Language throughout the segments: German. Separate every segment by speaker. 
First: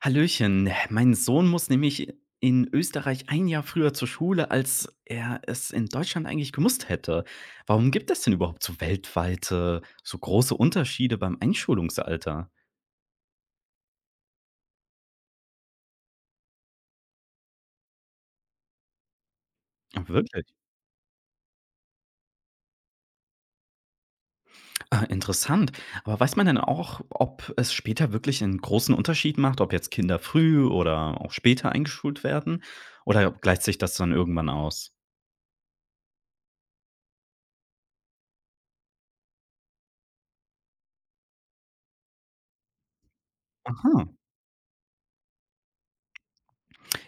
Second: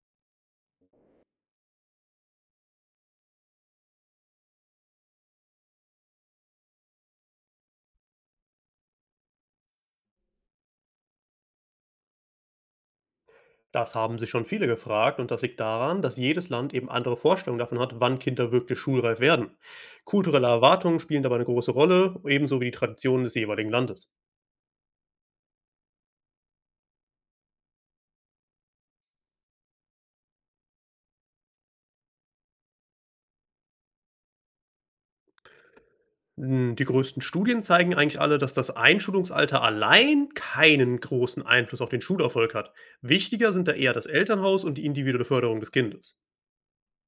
Speaker 1: Hallöchen, mein Sohn muss nämlich in Österreich 1 Jahr früher zur Schule, als er es in Deutschland eigentlich gemusst hätte. Warum gibt es denn überhaupt so weltweite, so große Unterschiede beim Einschulungsalter?
Speaker 2: Das haben sich schon viele gefragt und das liegt daran, dass jedes Land eben andere Vorstellungen davon hat, wann Kinder wirklich schulreif werden.
Speaker 1: Ah, wirklich?
Speaker 2: Kulturelle Erwartungen spielen dabei eine große Rolle, ebenso wie die Traditionen des jeweiligen Landes.
Speaker 1: Ah, interessant. Aber weiß man denn auch, ob es später wirklich einen großen Unterschied macht, ob jetzt Kinder früh oder auch später eingeschult werden? Oder gleicht sich das dann irgendwann aus?
Speaker 2: Die größten Studien zeigen eigentlich alle, dass das Einschulungsalter allein keinen großen Einfluss auf den Schulerfolg hat. Wichtiger sind da eher
Speaker 1: Aha.
Speaker 2: das Elternhaus und die individuelle Förderung des Kindes.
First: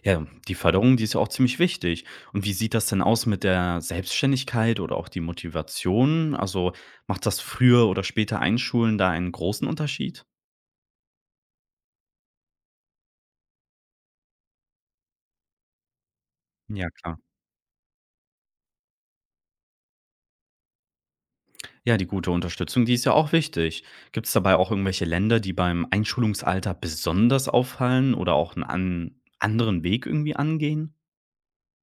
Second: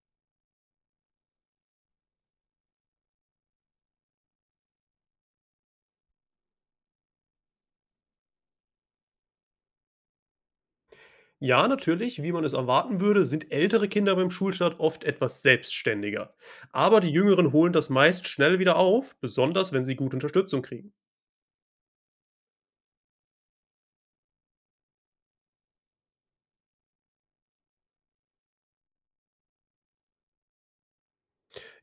Speaker 1: Ja, die Förderung, die ist ja auch ziemlich wichtig. Und wie sieht das denn aus mit der Selbstständigkeit oder auch die Motivation? Also macht das früher oder später Einschulen da einen großen Unterschied?
Speaker 2: Ja, natürlich, wie man es erwarten würde, sind ältere Kinder beim Schulstart oft etwas selbstständiger.
Speaker 1: Ja,
Speaker 2: Aber die
Speaker 1: klar.
Speaker 2: Jüngeren holen das meist schnell wieder auf, besonders wenn sie gute Unterstützung kriegen.
Speaker 1: Ja, die gute Unterstützung, die ist ja auch wichtig. Gibt es dabei auch irgendwelche Länder, die beim Einschulungsalter besonders auffallen oder auch einen an anderen Weg irgendwie angehen?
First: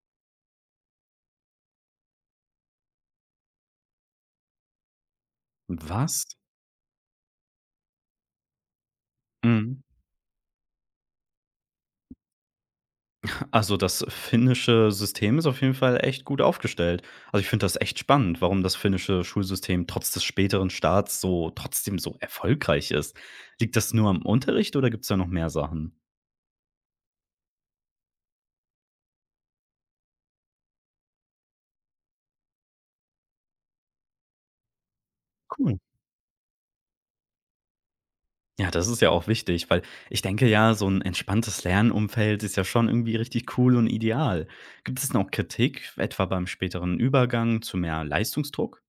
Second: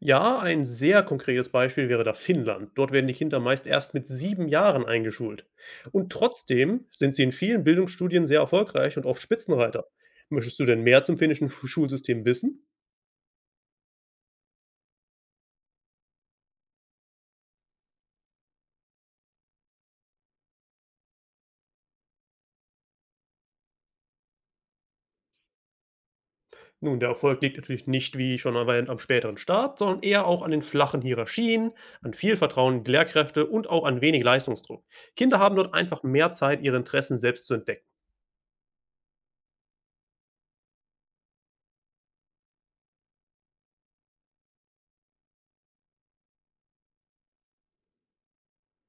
Speaker 2: Ja, ein sehr konkretes Beispiel wäre da Finnland. Dort werden die Kinder meist erst mit 7 Jahren eingeschult. Und
Speaker 1: Was?
Speaker 2: trotzdem sind sie in vielen Bildungsstudien sehr erfolgreich und oft
Speaker 1: Mhm.
Speaker 2: Spitzenreiter. Möchtest du denn mehr zum finnischen Schulsystem wissen?
Speaker 1: Also, das finnische System ist auf jeden Fall echt gut aufgestellt. Also, ich finde das echt spannend, warum das finnische Schulsystem trotz des späteren Starts so trotzdem so erfolgreich ist. Liegt das nur am Unterricht oder gibt es da noch mehr Sachen?
Speaker 2: Nun, der Erfolg liegt natürlich nicht, wie schon erwähnt, am späteren Start, sondern eher auch an den flachen Hierarchien, an viel Vertrauen in die Lehrkräfte und auch an wenig Leistungsdruck. Kinder haben dort
Speaker 1: Cool.
Speaker 2: einfach mehr Zeit, ihre Interessen selbst zu entdecken.
Speaker 1: Ja, das ist ja auch wichtig, weil ich denke ja, so ein entspanntes Lernumfeld ist ja schon irgendwie richtig cool und ideal. Gibt es noch Kritik, etwa beim späteren Übergang zu mehr Leistungsdruck?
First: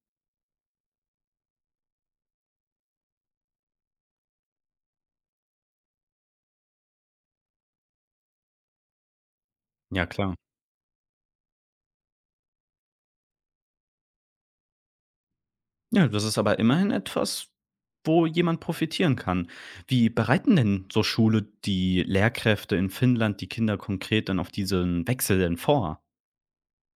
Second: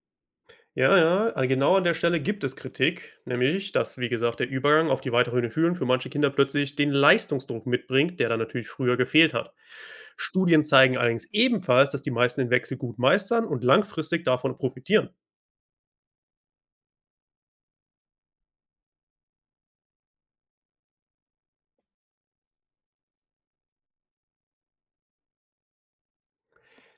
Speaker 2: Ja, ja, genau an der Stelle gibt es Kritik, nämlich, dass, wie gesagt, der Übergang auf die weiterführenden Schulen für manche Kinder plötzlich den Leistungsdruck mitbringt, der dann natürlich früher gefehlt hat.
Speaker 1: Ja, klar.
Speaker 2: Studien zeigen allerdings ebenfalls, dass die meisten den Wechsel gut meistern und langfristig davon profitieren.
Speaker 1: Ja, das ist aber immerhin etwas, wo jemand profitieren kann. Wie bereiten denn so Schule die Lehrkräfte in Finnland die Kinder konkret dann auf diesen Wechsel denn vor?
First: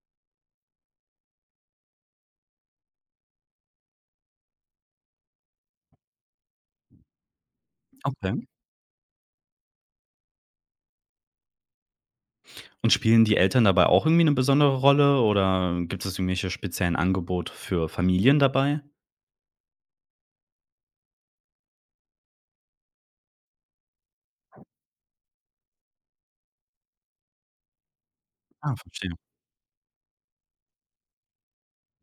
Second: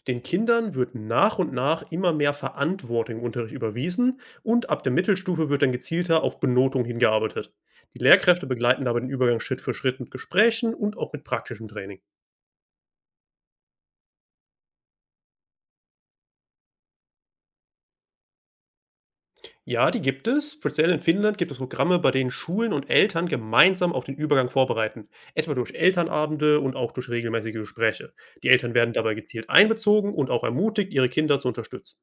Speaker 2: Den Kindern wird nach und nach immer mehr Verantwortung im Unterricht überwiesen und ab der Mittelstufe wird dann gezielter auf Benotung hingearbeitet. Die
Speaker 1: Okay.
Speaker 2: Lehrkräfte begleiten dabei den Übergang Schritt für Schritt mit Gesprächen und auch mit praktischem Training.
Speaker 1: Und spielen die Eltern dabei auch irgendwie eine besondere Rolle oder gibt es irgendwelche speziellen Angebote für Familien dabei?
Speaker 2: Ja, die gibt es. Speziell in Finnland gibt es Programme, bei denen Schulen und Eltern gemeinsam auf den Übergang vorbereiten, etwa durch Elternabende und auch durch regelmäßige Gespräche. Die
Speaker 1: Ah,
Speaker 2: Eltern werden
Speaker 1: verstehe.
Speaker 2: dabei gezielt einbezogen und auch ermutigt, ihre Kinder zu unterstützen.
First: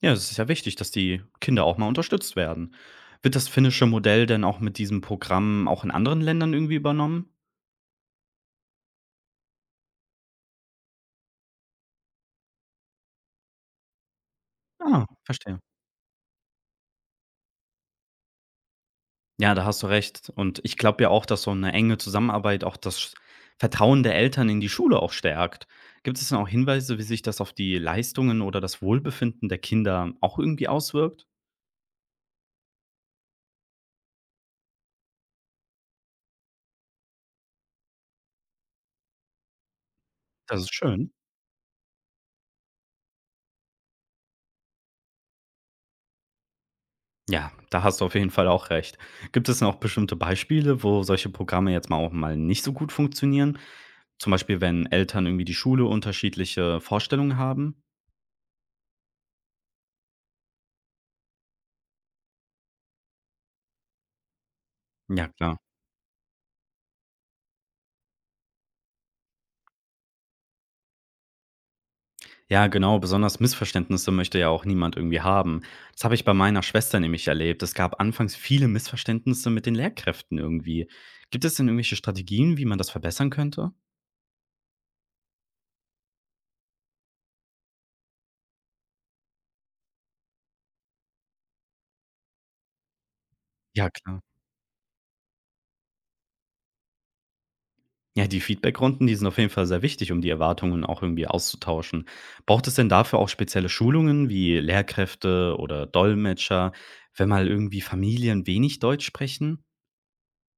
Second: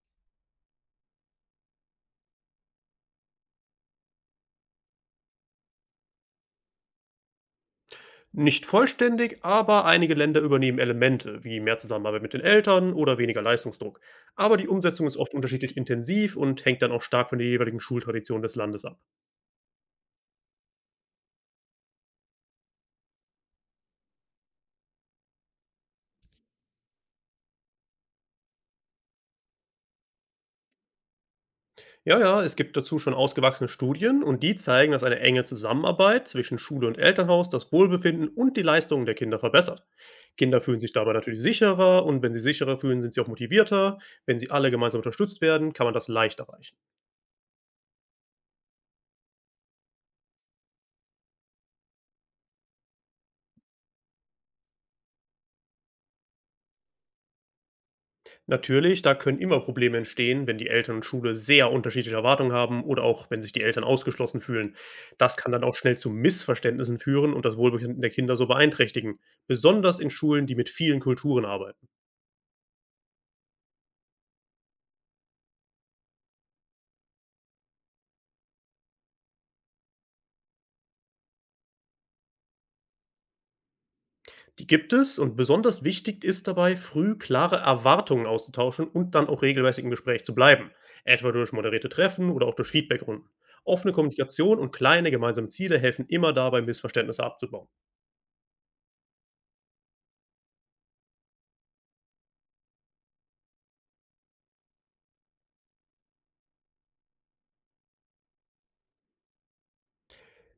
Speaker 1: Ja, es ist ja wichtig, dass die Kinder auch mal unterstützt werden. Wird das finnische Modell denn auch mit diesem Programm auch in anderen Ländern irgendwie übernommen?
Speaker 2: Nicht vollständig, aber einige Länder übernehmen Elemente wie mehr Zusammenarbeit mit den Eltern oder weniger Leistungsdruck. Aber die
Speaker 1: Ah,
Speaker 2: Umsetzung ist oft
Speaker 1: verstehe.
Speaker 2: unterschiedlich intensiv und hängt dann auch stark von der jeweiligen Schultradition des Landes ab.
Speaker 1: Ja, da hast du recht. Und ich glaube ja auch, dass so eine enge Zusammenarbeit auch das Vertrauen der Eltern in die Schule auch stärkt. Gibt es denn auch Hinweise, wie sich das auf die Leistungen oder das Wohlbefinden der Kinder auch irgendwie auswirkt?
Speaker 2: Ja, ja, es gibt dazu schon ausgewachsene Studien und die zeigen, dass eine enge Zusammenarbeit zwischen Schule und Elternhaus das Wohlbefinden und die Leistungen der Kinder verbessert. Kinder
Speaker 1: Das ist
Speaker 2: fühlen sich
Speaker 1: schön.
Speaker 2: dabei natürlich sicherer und wenn sie sicherer fühlen, sind sie auch motivierter. Wenn sie alle gemeinsam unterstützt werden, kann man das leicht erreichen.
Speaker 1: Ja, da hast du auf jeden Fall auch recht. Gibt es denn auch bestimmte Beispiele, wo solche Programme jetzt mal auch mal nicht so gut funktionieren? Zum Beispiel, wenn Eltern irgendwie die Schule unterschiedliche Vorstellungen haben?
Speaker 2: Natürlich, da können immer Probleme entstehen, wenn die Eltern und Schule sehr unterschiedliche Erwartungen haben oder auch wenn sich die Eltern ausgeschlossen fühlen.
Speaker 1: Ja,
Speaker 2: Das kann
Speaker 1: klar.
Speaker 2: dann auch schnell zu Missverständnissen führen und das Wohlbefinden der Kinder so beeinträchtigen, besonders in Schulen, die mit vielen Kulturen arbeiten.
Speaker 1: Ja, genau, besonders Missverständnisse möchte ja auch niemand irgendwie haben. Das habe ich bei meiner Schwester nämlich erlebt. Es gab anfangs viele Missverständnisse mit den Lehrkräften irgendwie. Gibt es denn irgendwelche Strategien, wie man das verbessern könnte?
Speaker 2: Die gibt es und besonders wichtig ist dabei, früh klare Erwartungen auszutauschen und dann auch regelmäßig im Gespräch zu bleiben, etwa durch moderierte Treffen oder auch durch Feedbackrunden.
Speaker 1: Ja,
Speaker 2: Offene
Speaker 1: klar.
Speaker 2: Kommunikation und kleine gemeinsame Ziele helfen immer dabei, Missverständnisse abzubauen.
Speaker 1: Ja, die Feedbackrunden, die sind auf jeden Fall sehr wichtig, um die Erwartungen auch irgendwie auszutauschen. Braucht es denn dafür auch spezielle Schulungen wie Lehrkräfte oder Dolmetscher, wenn mal irgendwie Familien wenig Deutsch sprechen?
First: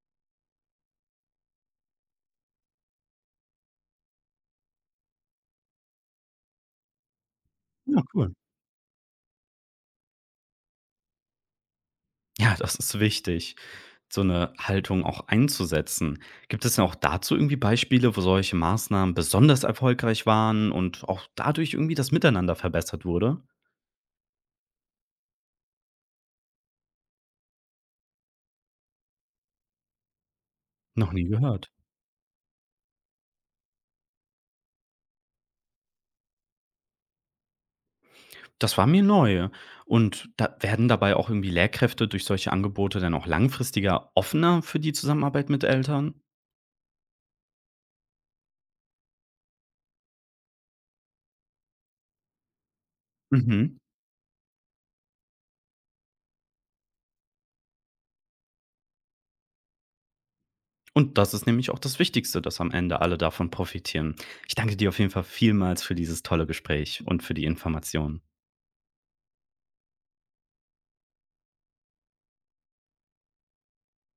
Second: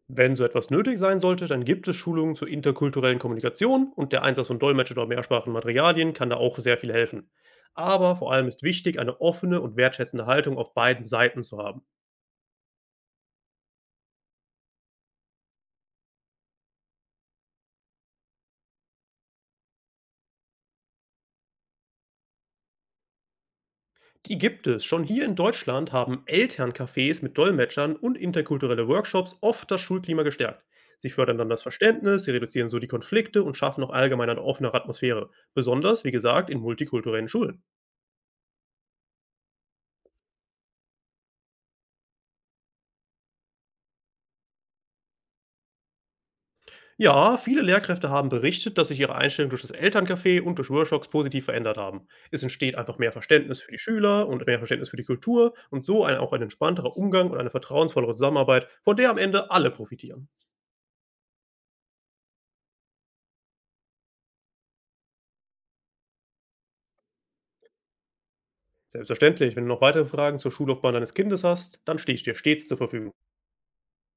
Speaker 2: Wenn so etwas nötig sein sollte, dann gibt es Schulungen zur interkulturellen Kommunikation und der Einsatz von Dolmetschern oder mehrsprachigen Materialien kann da auch sehr viel helfen.
Speaker 1: Ja,
Speaker 2: Aber vor
Speaker 1: cool.
Speaker 2: allem ist wichtig, eine offene und wertschätzende Haltung auf beiden Seiten zu haben.
Speaker 1: Ja, das ist wichtig. So eine Haltung auch einzusetzen. Gibt es denn auch dazu irgendwie Beispiele, wo solche Maßnahmen besonders erfolgreich waren und auch dadurch irgendwie das Miteinander verbessert wurde?
Speaker 2: Die gibt es. Schon hier in Deutschland haben Elterncafés mit Dolmetschern und interkulturelle Workshops oft das Schulklima gestärkt. Sie
Speaker 1: Noch nie
Speaker 2: fördern dann das
Speaker 1: gehört.
Speaker 2: Verständnis, sie reduzieren so die Konflikte und schaffen auch allgemein eine offenere Atmosphäre. Besonders, wie gesagt, in multikulturellen Schulen.
Speaker 1: Das war mir neu. Und da werden dabei auch irgendwie Lehrkräfte durch solche Angebote dann auch langfristiger offener für die Zusammenarbeit mit Eltern?
Speaker 2: Ja, viele Lehrkräfte haben berichtet, dass sich ihre Einstellung durch das Elterncafé und durch Workshops positiv verändert haben. Es entsteht einfach mehr Verständnis für
Speaker 1: Mhm.
Speaker 2: die Schüler und mehr Verständnis für die Kultur und so ein, auch ein entspannterer Umgang und eine vertrauensvollere Zusammenarbeit, von der am Ende alle profitieren.
Speaker 1: Und das ist nämlich auch das Wichtigste, dass am Ende alle davon profitieren. Ich danke dir auf jeden Fall vielmals für dieses tolle Gespräch und für die Informationen.
Speaker 2: Selbstverständlich, wenn du noch weitere Fragen zur Schullaufbahn deines Kindes hast, dann stehe ich dir stets zur Verfügung.